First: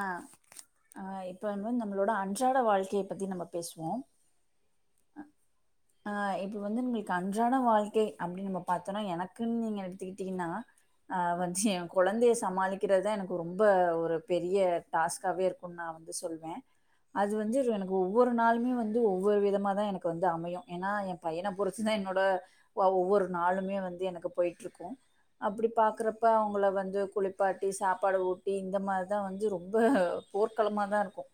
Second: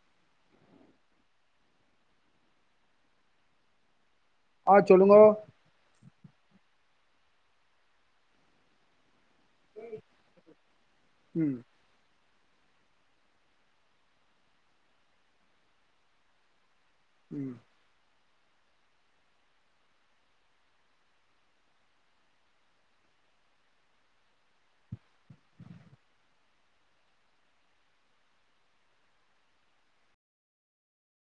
அ அ இப்ப வந்து நம்ளோட அன்றாட வாழ்க்கைய பத்தி நம்ம பேசுவோ ஆ சொல்லுங்கோ அ இப்ப வந்து நிம்புல்க்கு அன்றாட வாழ்க்கை அப்டி நம்ப பாத்தோன்னா எனக்குன் நீங்க எடுத்துக்கிட்டீங்னா அ ம் வஜ்ஜியம் கொழந்தய சமாளிக்கிறதுதா எனக்கு ரொம்ப ஒரு பெரிய டாஸ்க்காவே இருக்குன் நா வந்து சொல்வே அது ம் வந்து ரு எனக்கு ஒவ்வொரு நாளுமே வந்து ஒவ்வொரு விதம தா எனக்கு வந்து அமையு ஏனா ஏ பையன பொறுத்துதா என்னோட வ ஒவ்வொரு நாளுமே வந்து எனக்கு போயிட்ருக்கு அப்புடி பாக்குறப்ப அவுங்ள வந்து குளிப்பாட்டி சாப்பாடு ஊட்டி இந்த மார்தா வந்து ரொம்ப போர்க்களம்மாதா இருக்கு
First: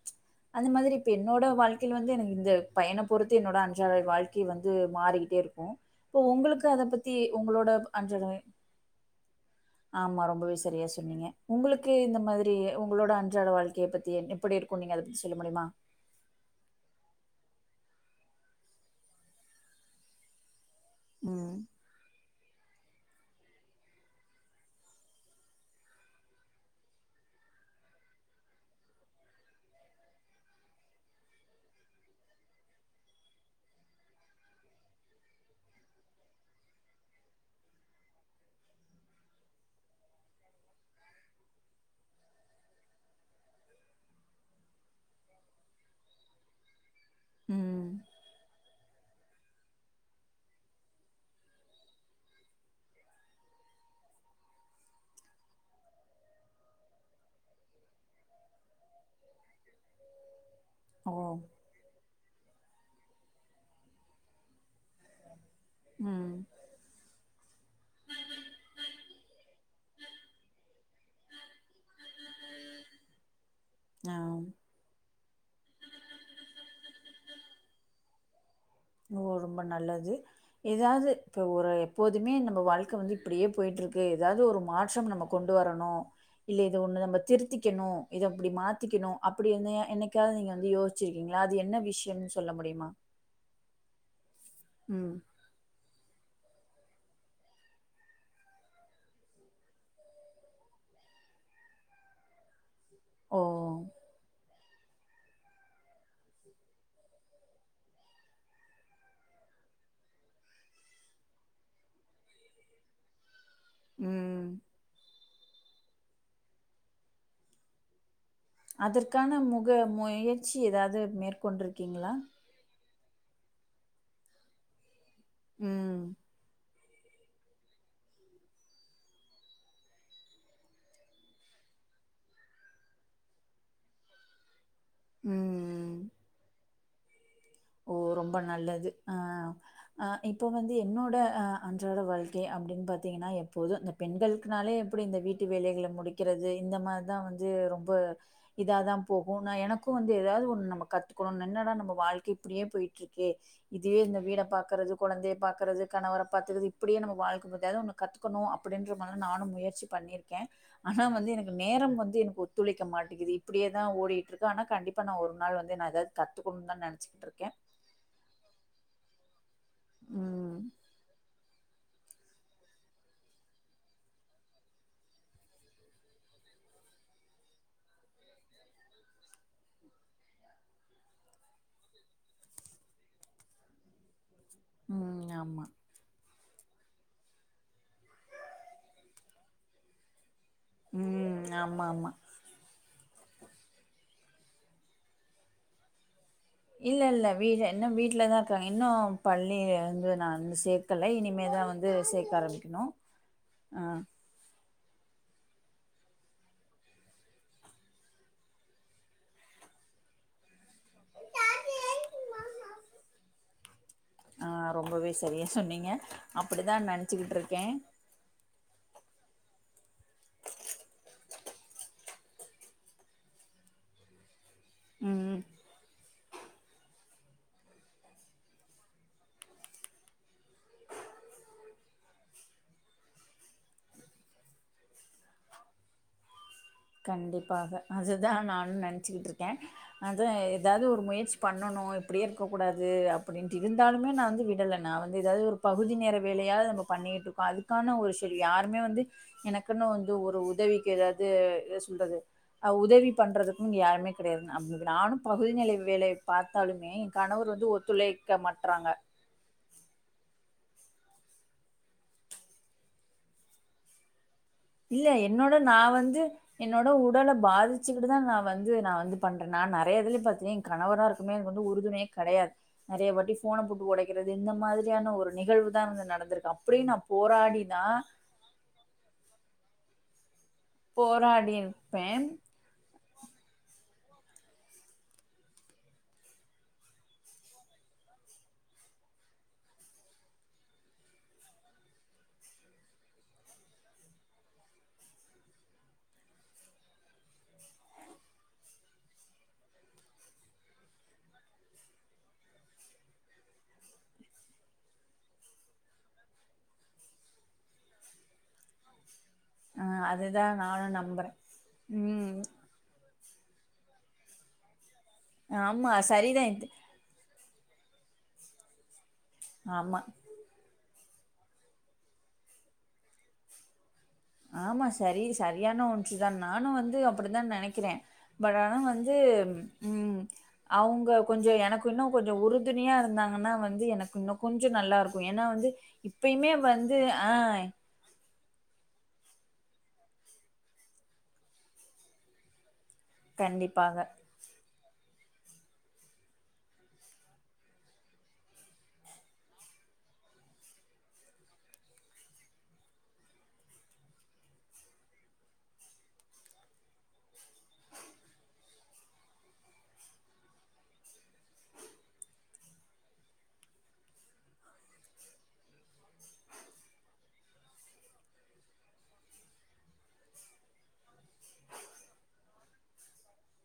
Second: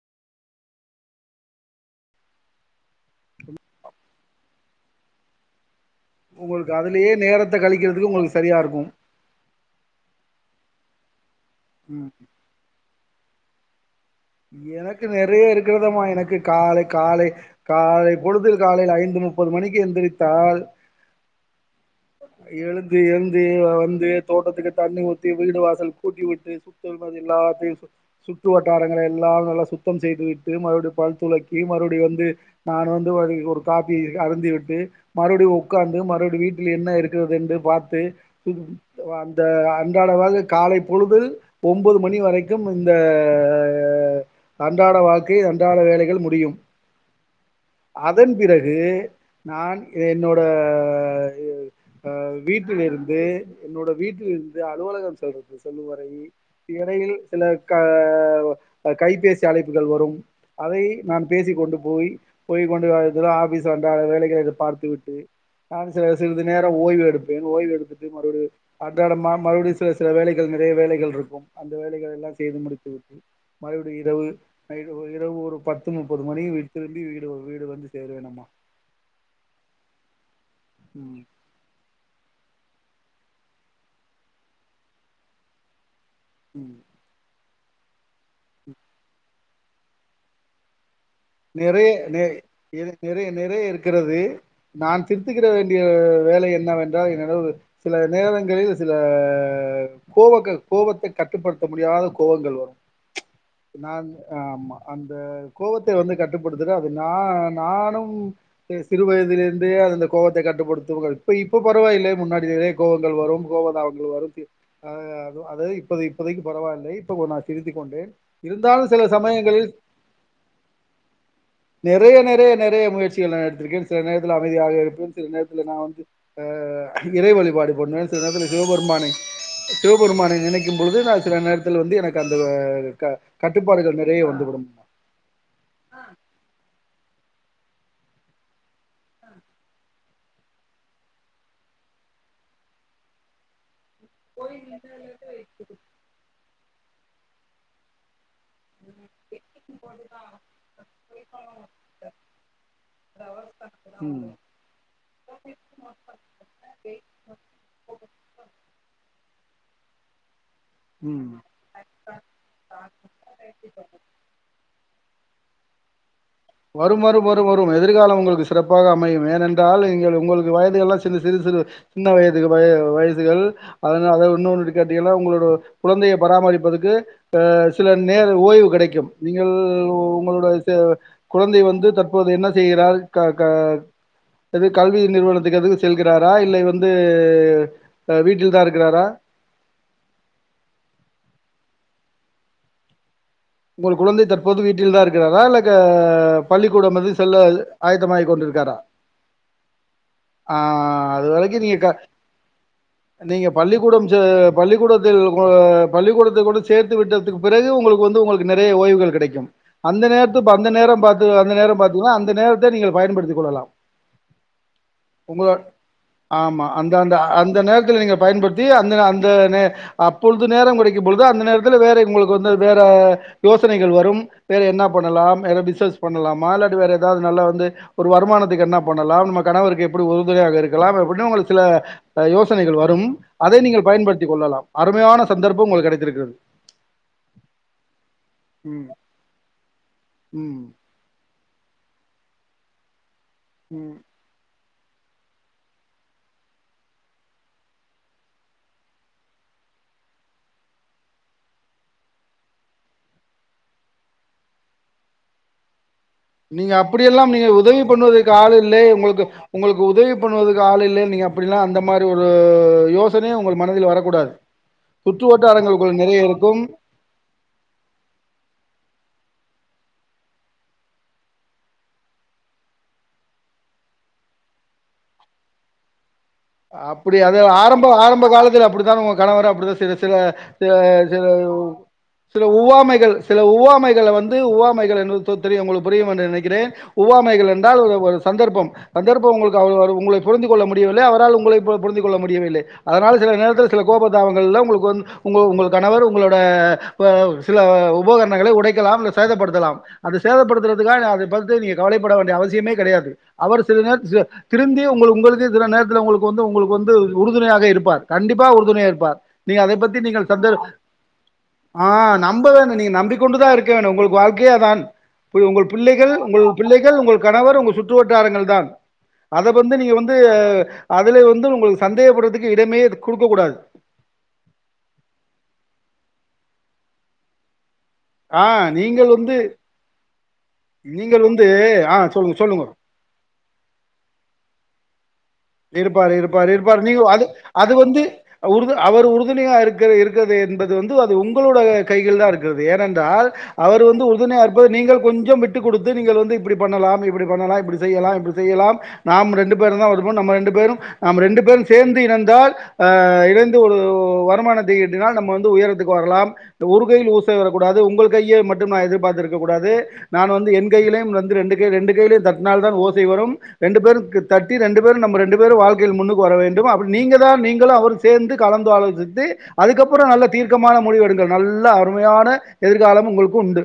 அது மாதுரி என்னோட வாழ்க்கைல் வந்து எனக்கு இந்த பையனா பொறுத்து என்ன அன்றாட வாழ் கி வந்து மாறிக்கிட்டே இருக்கு போ உங்குளுக்கு உங்களுக்கு அத அதுலயே பத்தி நேரத்த உங்களோட கழிக்கிறதுக்கு அன்றடே உங்களுக்கு சரியா இருக்கு ஆம்மா ரொம்பவே சரியா சொன்னீங்க உங்களுக்கு ம் இந்த மாதுரி உங்களோட அன்றாட வாழ்க்கைய பத்தி என்னே எனக்கு நெறைய இருக்குறதம்மா எனக்கு காலை காலை காலை பொழுதில் காலையில ஐந்து முப்பது மணிக்கு எந்துரித்தால் ம் எழுந்து ஏந்தி வந்து தோட்டத்துக்கு தண்ணி ஊத்தி வீடு வாசல் கூட்டி விட்டு சுத் துல் பாத்திங்களா அப்பியு சொல் சுட்டு வட்டாரங் வேல எல்லா நல்லா சுத்தம் செய்து விட்டு மறுவ்டி பல் துளக்கி மறுப்டி வந்து நானு வந்து வதகி ஒரு காப்பி அருந்திவிட்டு மறுப்டி ஒக்காந்து மறுவ்டி வீட்டில் என்ன இருக்கிறது என்று பார்த்து வ அந்த அன்றாட வாழ்கை காலை பொழுதில் ஒம்பொது மணி வரக்கும் இந்த அ அன்றாட வாழ்க்கை அன்றாட வேலைகள் முடியும் ம். அதன் பிறகு நான் என்னோட அ வீட்டில இருந்து என்னோட வீட்டில் இருந்து அலுவலகம் சொல்றது செல்லு வரை இடையில் சில கா கைபேசி அழைப்புகள் வரும் அதை ஓ! நான் பேசிக்க கொண்டு போய் போய்க் கொண்டு வது ஆபீஸ் வந்து வேலைகல பார்த்து விட்டு நான் சில ம். சிறிது நேர் ஓய்வு எடுப்பேன் ஓய்வு எடுத்துட்டு மறுபடியு அன்றாட ம மறுப்டியு சில சில வேலைகள் நறைய வேலைகள் இருக்கும் அந்த வேலைகள் எல்லாம் செய்து முடித்து விட்டு மறுப்டி இரவு ஆ. இரவு ஒரு பத்து முப்பது மணி வீட்டுருந்து வீடு வீடு வந்து சேருவேணம்மா ரொம்ப நல்லது ஏதாது ம் இப்போ ஒரு எப்போதுமே நம்ம வாழ்க்கை வந்து இப்டியே பொய்ட்டுருக்கு ஏதாவ்து ஒரு மாற்றம் நம்ம கொண்டு வரணு இல்ல ம் இத ஒன்னு நம்ம திருத்திக்கணு இத அப்டி மாத்திக்கணு அப்டி என்னைக்காவ நீங்க வந்து சி வச்சிருக்கீங்ளா அது என்ன நிறைய நெ விஷ்யோனு சொல்ல முடியுமா இது நிறைய நிறைய இருக்கிறது நான் ம். திருத்துக்கிற வேண்டிய வேலை என்னவென்றால் என்னடவு சில நேரங்களில் சில கோவங்கள் கோவத்தை கட்டுப்படுத்த முடியாத கோவங்கள் வரு ஓ! நா ஆமா அந்த கோவத் வந்து கட்டுப்படுத்துற அது நா நானு சிறு வயதிலேருந்தே அந்த கோவத்த கட்டுப்படுத்துவேன் இப்போ இப்போ பரவாயில்லை முன்னாடி நிறைய கோவங்கள் வரு கோவது வருத்தி ம். அ அது இப்ப இப்போதைக்கு பரவாயில்லை இப்ப நான் திரித்து கொண்டேன் இருந்தாலும் சில அதற்கான சமயங்களில் முக முயற்சி ஏதாது மேற்கொ நெறைய நெறைய நெறைய முயற்சிகள் நா எடுத்திருக்கே சில நேரத்துல அமைதியாக இருப்போ சில நான் ம். வந்து அ இறை வழிபாடு பண்வேன் சில நேரத்துல நா வந்து சிவபெருமானை சிவபெருமானை நினைக்கும் பொழுது நான் சில நேரத்தில் வந்து எனக்கு அந்த கட்டுப்பாடுகள் நறைய வந்துவிடும் ம் ஆ ஓ ரொம்ப நல்லது ஆ அ இப்ப வந்து என்னோட அ அன்றாட வாழ்க்கை அப்டின் பாத்திங்கன்னா எப்போது இந்த பெண்களுக்குனாலே எப்டி இந்த வீட்டு வேலைகள முடிக்கிறது இந்த மாரி தா வந்து ரொம்ப இதாதா போகு நா எனக்கு வந்து ஏதாவ்து ஒன்னு நம்ம கத்துக்கணு என்னடா நம்ம வாழ்க்கை இப்டியே பொய்ட்ருக்கே இதுவே இந்த ம் வீட பாக்றது கொழந்தைய பாக்றது கணவர பாத்துக்றது இப்டியே நம்ம வாழ்க போது ஏதாவ்து ஒன்னு கத்துக்கணு அப்டின்ற மாரி நானு முயற்சிக் பண்ணியிருக்கே ஆனா ம் வந்து எனக்கு நேரம் வந்து எனக்கு ஒத்துழைக்க மாட்டேங்குது இப்படியேதா ஓடிட்ருக்கு ஆனா கண்டிப்பா நா ஒரு நாள் வந்து ஏதாவ்து கத்துக்குணுதா வரும் வரும் நெனைச்சிட்ருக்க வரும் எதிர்காலம் உங்களுக்கு சிறப்பாக அமையும் ஏனென்றால் உங்களுக்கு ம் வயதெல்லாம் சிறு சிறு சிறு சின்ன வயது வய வயசுகள் அதனால்தான் இன்னொன்னு கேட்டிகன உங்களோட கொழந்தைய பராமரிப்பதற்க்கு ஆ சில நேர ஓய்வு கெடைக்கும் நீங்கள் உங்களோட குழந்தை வந்து தற்போது என்ன செய்கிறார் க க இது கல்வி ம் நிறுவனத்துக்கு ஆமா எது செல்கிறாரா இல்லை வந்து வீட்டில்தா இருக்கிறாரா ம் ஆமா ஆமா உங்கள் குழந்தை தற்போது வீட்டில்தா இருக்கிறாரா இல்ல க பள்ளிக்கூடம் இல்ல எது இல்ல செல்ல வீடு இன்னு ஆயத்தமாகி வீட்லதா இருக்காங்க கொண்டிருக்காரா இன்னு பள்ளி வந்து நா ஆ சேக்கல அது வரைக்கு இனிமேதா நீங்க வந் க து சேக்க ஆரம்பிக்கணு நீங்க ஆ பள்ளிக்கூடம் சே பள்ளிக்கூடத்தில் ஒரு பள்ளிக்கூடத்து கூட சேத்து விட்துக்கு பிறகு உங்களுக்கு வந்து உங்கள் நெறய ஓய்வுகள் கெடைக்கு அந்த நேர்த்து அந்த நேரோ பாத்து அந்த நேரோ பாத்துதா அந்த நேரத்த நீங்கள் பயன்படுத்தி கூடலாம் ஆ ரொம்பவே உங்க சரியா சொன்னீங்க ஆமா அப்டிதா அந்தந்த நெனச்சிக்கிட்டு அந்த இருக்கே நேர்த்ல நீங்க பயன்பட் தி அந்த அந்த நே அப்பொழுது நேரோ கெடைக்கு பொழுது அந்த நேரத்தில் வேற உங்கள்க்கு வந்து வேற யோசனைகள் வரும் வேறு என்னா பண்ணலாம் ம் வேற பிஸ்னஸ் பண்லாமா இல்லாட்டி வேற எதாவ்து நல்லா வந்து ஒரு வருமானத்துக்கு என்ன பண்ணலாம் நம்ம கணவருக்கு எப்புடி உறுதுணையாக இருக்கலா அப்டினு உங்களுக் சில அ யோசனைகள் வரும் அதை நீங்கள் பயன்படுத்திக் கொள்ளலாம் அருமையான சந்தர்ப்பம் உங்களுக் கெடைத்திருக்கறது கண்டிப்பாக அதுதா நானு ம், நென்ச்சிக்கிட்ருக்கே அது ம், எதாவ்து ஒரு முயற்சி பண்ணணு இப்டியே இருக்கக் கூடாது அப்படின்ட்டு ம். இருந்தாலுமே நா வந்து விடல நா வந்து எதாவ்து ஒரு பகுதி நேர வேலயாவ்து நம்ப பண்ணிட்ருக்கோ அதுக்கான ஒரு செல் யாருமே வந்து எனக்குன்னு வந்து ஒரு உதவிக்கு எதாது என்ன சொல்றது அ உதவி பண்றதுக்கு இங்க யாருமே கெடயாது அப் நானு பகுதி நிலை வேலை நீங்க பார்த்தாலுமே என் அப்புடியெல்லாம் நீங்க கணவர் வந்து உதவி பண்ணுவதற்கு ஒத்துழைக்க ஆளு இல்லே மாட்றாங்க. உங்களுக்கு உங்களுக்கு உதவி பண்ணுவதுக்கு ஆள் இல்லே நீங்க அப்புடினா அந்த மாரி ஒரு யோசனயே உங்கள் மனதில் வரக்கூடாது இல்ல சுற்று என்னோட நா வட்டாரங்களுக்குள் வந்து நிறைய இருக்கும் என்னோ னு உடல பாதிச்சுக்கிட்டுதா நா வந்து நா வந்து பண்ற நா நறய இதுலயு பாத்தே ஏ கணவராக இருக்குமே எனக்கு வந்து உறுதுணையே கடையாது நெறய வாட்டி ஃபோன போட்டு ஒடைக்கிறது இந்த மாரியான ஒரு நிகழ்வு தா வந்து நடந்துருக்கா அப் அப்புடி அது ஆரம்ப ஆரம்ப காலத்துல அப்புடித்தா உங்க கணவர் அப்புடிதா சில சில சில சில போராடி இருப்பேன். சில உவ்வாமைகள் சில உவ்வாமைகள வந்து உவ்வாமைகள் என் தொ தெரியும் உங்குளுக்கு புரியு என்று நினைக்கிறேன் உவ்வாமைகள் என்றால் ஒரு சந்தர்ப்பம் சந்தர்ப்போ உங்களுக்கு அவுர அவர புரிந்து கொள்ள முடியவில்லை அவரால் உங் உங்களை இப்போ புரிந்து கொள்ள முடியவில்லை அதனால சில நேரத்துல சில கோப தாபங்கள்ல உங்களுக்கு வந்து உங்க உங்கள் கணவர் உங்களோட இப்ப சில உபகரணங்களை உடைக்கலாம் இல்ல சேதப்படுத்தலாம் அத சேதப்படுத்துறதுக்காக அது பாத்து நீங்க கவலைப்பட வேண்டிய அவசியமே கெடையாது அவர் சில நேரத்து சில திருந்தியே உங்கள் உங்களுக்கு சில நேரத்துல உங்களுக் வந்து உங்குளுக்கு வந்து உறுதுணையாக இருப்பார் கண்டிப்பா உறுதுணையா இருப்பார் நீங்க அத அ பத்தி நீங்கள் சந்தே அதுதான் நானும் நம்புறேன். ஆ ம். நம்பதானே நீங்க நம்பிக்கு கொண்டுதா இருக்கேன் உங்களுக்கு வாழ்க்கையே அதான் உங்கள் ஆமா பிள்ளைகள் உங்கள் சரிதான். இது பிள்ளைகள் உங்கள் கணவர் உங்கள் சுற் று வட்டாரங்கள் தான் அத வந்து நீங்க ஆமா. வந்து அதுலே வந்து உங்களுக்கு சந்தேகப்படுறதுக்கு இடமே குடுக்கக் கூடாது ஆமா சரி சரியான ஒன்றுதான் நானு வந்து அப்புடிதான் நெனைக்கிறே ஆ பட் ஆனா நீங்கள் வந்து ம் அவுங்க நீங்கள் வந்து கொஞ்சோ எனக்கு ஆ இன்னு கொஞ்சோ சொல்லுங்க, சொல்லுங்க. உறுதுணையா இருந்தாங்கன்னா வந்து எனக்கு இன்னும் கொஞ்சோ நல்லாருக்கும் ஏனா வந்து இருப்பாரு, இருப்பாரு, இப்பயுமே இருப்பாரு. வந்து நீங்க அது ஆ அது வந்து உறுது அவரு உறுதுணயா இருக்க இருக்கற்து என்பது அது உங்களோட கைகள் தாருக் கு ஏனென்றால் அவர் கண்டிப்பாக, வந்து உறுதுணையா இப்போ நீங்கள் கொஞ்சம் விட்டு குடுத்து நீங்கள் வந்து இப்புடி பண்ணலாம் இப்புடி பண்ணலாம் இப்புடி செய்யலாம் இப்புடி செய்யலாம் நாம் ரெண்டு பேரும் தா இருப்போ நம்ம ரெண்டு பேரும் நாம் ரெண்டு பேரும் சேந்து இணைந்தால் ஆ இணைந்து ஒரு வருமானத்தை ஈட்டினால் நம்ம வந்து உயரத்துக்கு வரலாம் இந்த ஒருகையில் ஓச வரக்கூடாது உங்கள் கையே மட்டும் நா எதுர்பாத்துருக்க கூடாது நான் வந்து என் கையிலயும் வந்து ரெண்டு கை ரெண்டு கையிலே தட்னால்தான் ஓசை வரும் ரெண்டு பேருக்கு தட்டி ரெண்டு ரெண்டு பேரும் நம்ம ரெண்டு பேரு வாழ்க்கையில் முன்னுக்கு வர வேண்டும் அப்டி நீங்க தான் நீங்களும் அவரும் சேந்து கலந்து ஆலோசித்து அதுக்கப்புறோ நல்ல தீர்க்கமான முடிவெடுங்கள் நல்ல அருமையான எதிர்காலம் உங்குளுக்கு உண்டு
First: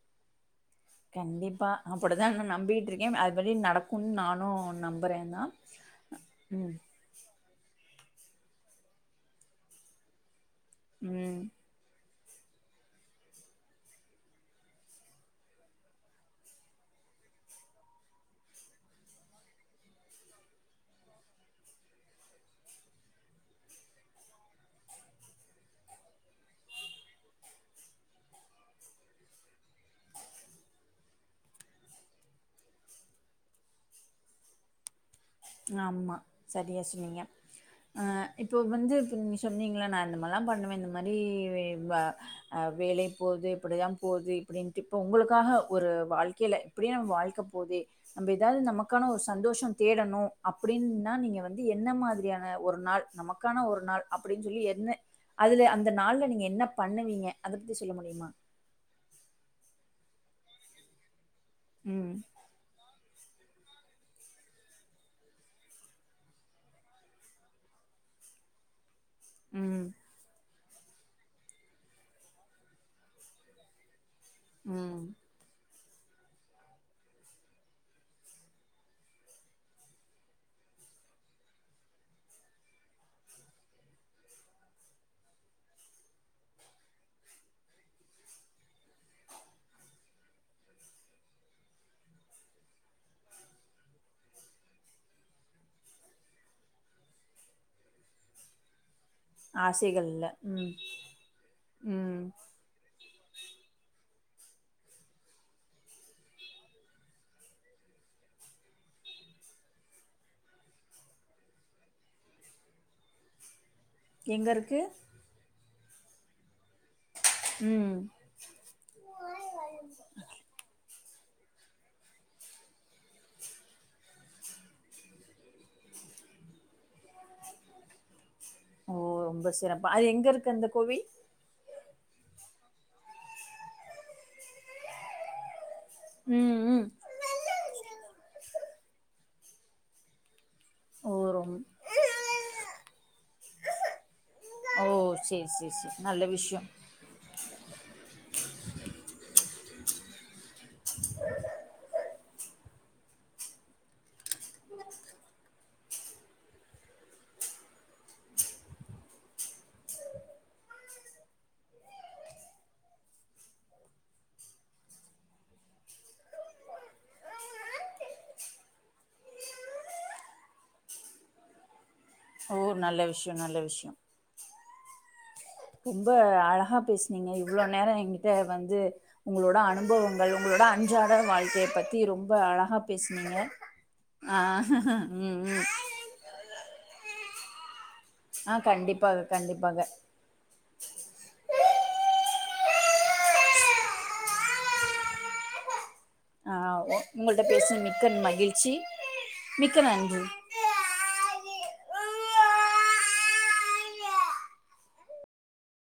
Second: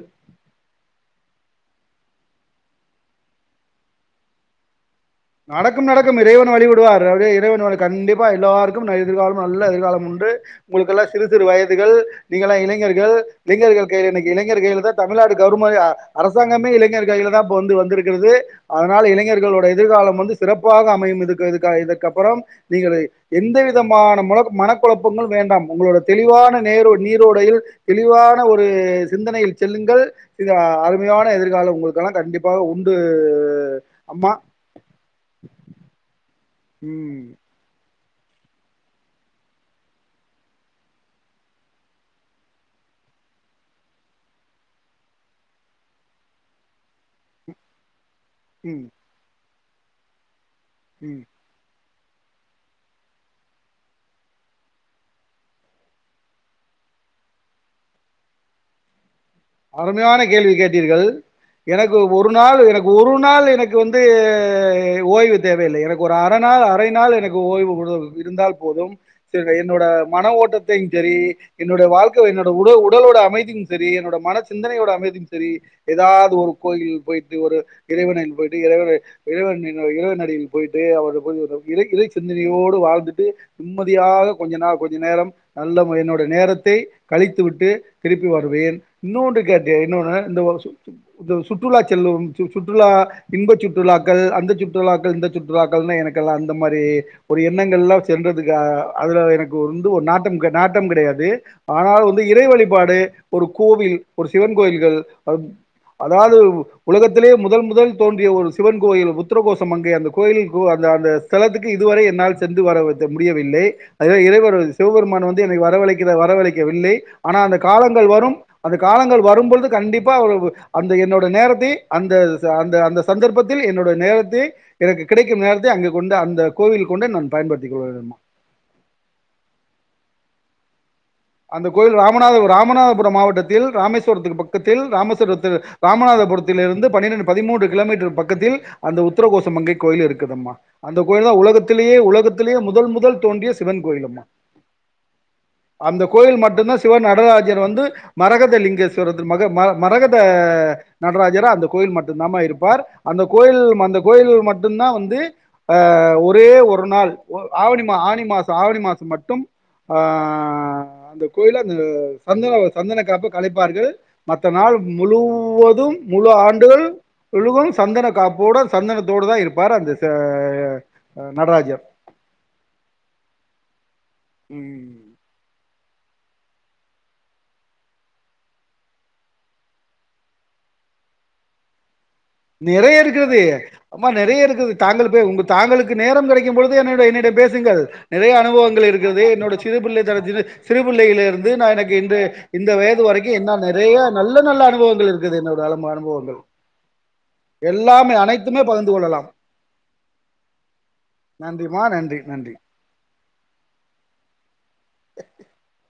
கண்டிப்பா அப்டித்தா நா நம்பிக்கிட்டு இருக்கே அது படி நடக்குனு நானு நம்பறேதா நடக்கும் நடக்கும் இறைவன் வழிவிடுவார் நல்லபடியா இறைவன் அருள் கண்டிப்பா எல்லாருக்கு எதிர்காலம் நல்ல எதிர்காலம் உண்டு உங்களுக்கெல்லா சிறு ம். சிறு வயது கள் நீங்கெல்லா இளைஞர்கள் இளைஞர்கள் கையிலதா இன்னக்கி இளைஞர் கையில தா தமிழ்நாடு கவர்மெண்ட் அரசு அரசாங்கமே இளைஞர்கள் கையிலதா இப்போ வந்து வந்துருக்கிறது அதனால இளைஞர்களோட எதிர்காலம் வந்து சிறப்பாக அமையு இதுக்கு இதுக்கு இதுக்கு அப்பறம் நீங்களே எந்த விதமான முல மனக்குழப்பங்கள் வேண்டாம் உங்களோட தெளிவான நேர நீரோடையில் தெளிவான ஒரு சிந்தனையில் செல்லுங்கள் மிக அருமையான எதிர்காலம் உங்களுக்கெல்லா கண்டிப்பாக உண்டு அம்மா [inaudible] ஆம்மா சரியா சொன்னிங்க ம் அ இப்போ வந்து இப்போ நீங்க சொன்னீங்கள்ள நா இந்தமாரிலா பண்ணுவே இந்த மாரி வ வ அ வேலை போது இப்டிதா போது இப்டின்ட்டு இப்ப உங்களுக்காக ஒரு வாழ்க்கையில இப்டியே நம்ம வாழ்க்க போதே நம்ப எதாவுது ம் நமக்கான ஒரு சந்தோஷம் தேடணு அப்டின்னா ம் நீங்க வந்து வந்து என்ன மாதிரியான ஒரு நாள் நமக்கான ஒரு நாள் அப்டின்னு சொல்லி என்ன அதுல அந்த நாள்ல நீங்க என்ன பண்ணுவீங்க அத பத்தி சொல்ல முடியுமா அருமையான கேள்வி கேட்டீர்கள் எனக்கு ம். ஒரு நாள் எனக் ஒரு நாள் எனக்கு வந்து ஓய்வு தேவையில்லை எனக்கு ஒரு அர நாள் அரை நாள் எனக்கு ஓய்வு குடு இருந்தால் போதும் என்னோட ம். மன ஓட்டத் தயு சரி என்னுடைய வாழ்க்க என்னோட உட உடலோட அமைதியு சரி என்னோட மன சிந்தனையோட ம். அமைதியு சரி எதாவுது ஒரு கோயிலில் போய்ட்டு ஒரு இறைவனில் படி போயிட்டு இறைவனை இறைவன் இறைவனடியில் போயிட்டு அவர் போய் இ இறை சிந்தனையோடு வாழ்ந்துட்டு நிம்மதியாக கொஞ்ச நாள் கொஞ்ச நேரம் நல்ல என்னோடய நேரத்தை கழித்து விட்டு திருப்பி வருவேன் இன்னொன்று கேட்டியா இன்னொன்னு இந்த இந்த சுற்றுலா செல்லும் சு சுற்றுலா இன்ப சுற்றுலாக்கள் அந்த சுற்றுலாக்கள் இந்த சுற்றுலாக்கள்னு எனக்கெல்லா அந்த மாரி ஒரு எண்ணங்கள்லா சென்றதுக்கு அதுல எனக்கு வந்து ஒரு ஆசைகள்ல. நாட்டம் ம். நாட்டம் கிடையாது ஆனால் வந்து ம். இறை வழிபாடு ஒரு கோவில் ஒரு சிவன் கோயில்கள் அதாவுது உலகத்திலே முதல் முதல் தோன்றிய ஒரு சிவன் கோயில் உத்தரகோஷமங்கை அந்த கோயிலுகுள் அந்த அந்த ஸலத்துக்கு இதுவரை என்னால் சென்று வர முடியவில்லை அத எங்க இறைவர் இருக்கு? சிவபெருமான் வந்து எனக்கு வரவழைக்கிற வரவழைக்கவில்லை ஆனால் அந்த ம். காலங்கள் வரும் அந்த காலங்கள் வரும்பொழுது கண்டிப்பா அந்த என்னோட நேரத்தை அந்த அந்த அந்த சந்தர்ப்பத்தில் என்னோட நேரத்தை எனக்கு கிடைக்கும் நேரத்தை அங்க கொண்டு அந்த கோவிலுக் கொண்டே நா பயன்படுத்திக் கொள்கிறேமா ஓ ரொம்ப சிறப்பா அது எங்க இருக்கு அந்த கோவில் அந்த கோயில் ராமநாதபு ராமநாதபுரம் மாவட்டத்தில் ராமேஸ்வரத்துக்கு பக்கத்தில் ராமஸ்வரத்தில ம் ம் ராமநாதபுரத்திலிருந்து பன்னிரெண்டு பதிமூன்று கிலோமீட்டர் பக்கத்தில் அந்த உத்தரகோசமங்கை கோயில் இருக்குதம்மா அந்த ஓ கோயில்தா ரொம் உலகத்திலயே உலகத்துலயே முதல் முதல் தோன்றிய சிவன் கோயிலும்மா ஓ சேரி சேரி சேரி அந்த நல்ல கோயில் விஷயோ மட்டுந்தா சிவா நடராஜர் வந்து மரகத லிங்கேஸ்வர் மர மரகத நடராஜர் அந்த கோயில் மட்டுதாமா இருப்பார் அந்த கோயில் அந்த கோயில் மட்டுதா வந்து ஆ ஒரே ஒரு நாள் ஆவணி மாசோ ஆனி மாசோ ஆடி மாசோ மட்டும் ஆ அந்த கோயில அந்த சந்தன சந்தனக்க காப்பு கலைபார்கள் மத்த நாள் முழூவதூம் முழு ஆண்டு முழுவதூம் சந்தன காப்போடு சந்தனத்தோடு தா இருப்பார் அந்த த ஆ நடராஜர் ஓ நல்ல விஷயோ நல்ல விஷயோ ம் ரொம்ப அழகாக பேசினீங்க இவ்ளோ நேரோ எங்ககிட்டா வந்து உங்களோட அனுபவங்கள் உங்களோட அன்றாட வாழ்க்கய பற் த்தி ரொம்ப அழகா நிறைய பேசனீங்க இருக்கிறது அம்மா ஆ நிறைய இருக்குது தாங்கள் போய் ம் உங்க ம் தாங்களுக்கு நேரம் கிடைக்கும் பொழுது என்னிட என்னிடம் பேசுங்கள் நிறய ஆ அனுபவங்கள் இருக்கிறது கண்டிப்பாக என்னுடய கண்டிப்பாக சுறுபிள்ளைதனத்தீல் சிறு பிள்ளையில இருந்து நா எனக்கு இந்த இந்த வயது வரைக்கூ என்னால் நிறைய நல்ல நல்ல அனுபவங்கள் இருக்கு இது என்னோட ‌அரூம அனுபவங்கள் ஆ ஒங்கல்ட்ட பேசதனுக்கு எல்லாமே மிக்க அனைத்துமே மகிழ்ச்சி பகிர்ந்து கொள்ளலாம் மிக்க நன்றி நன்றிம்மா நன்றி நன்றி [unintelligible]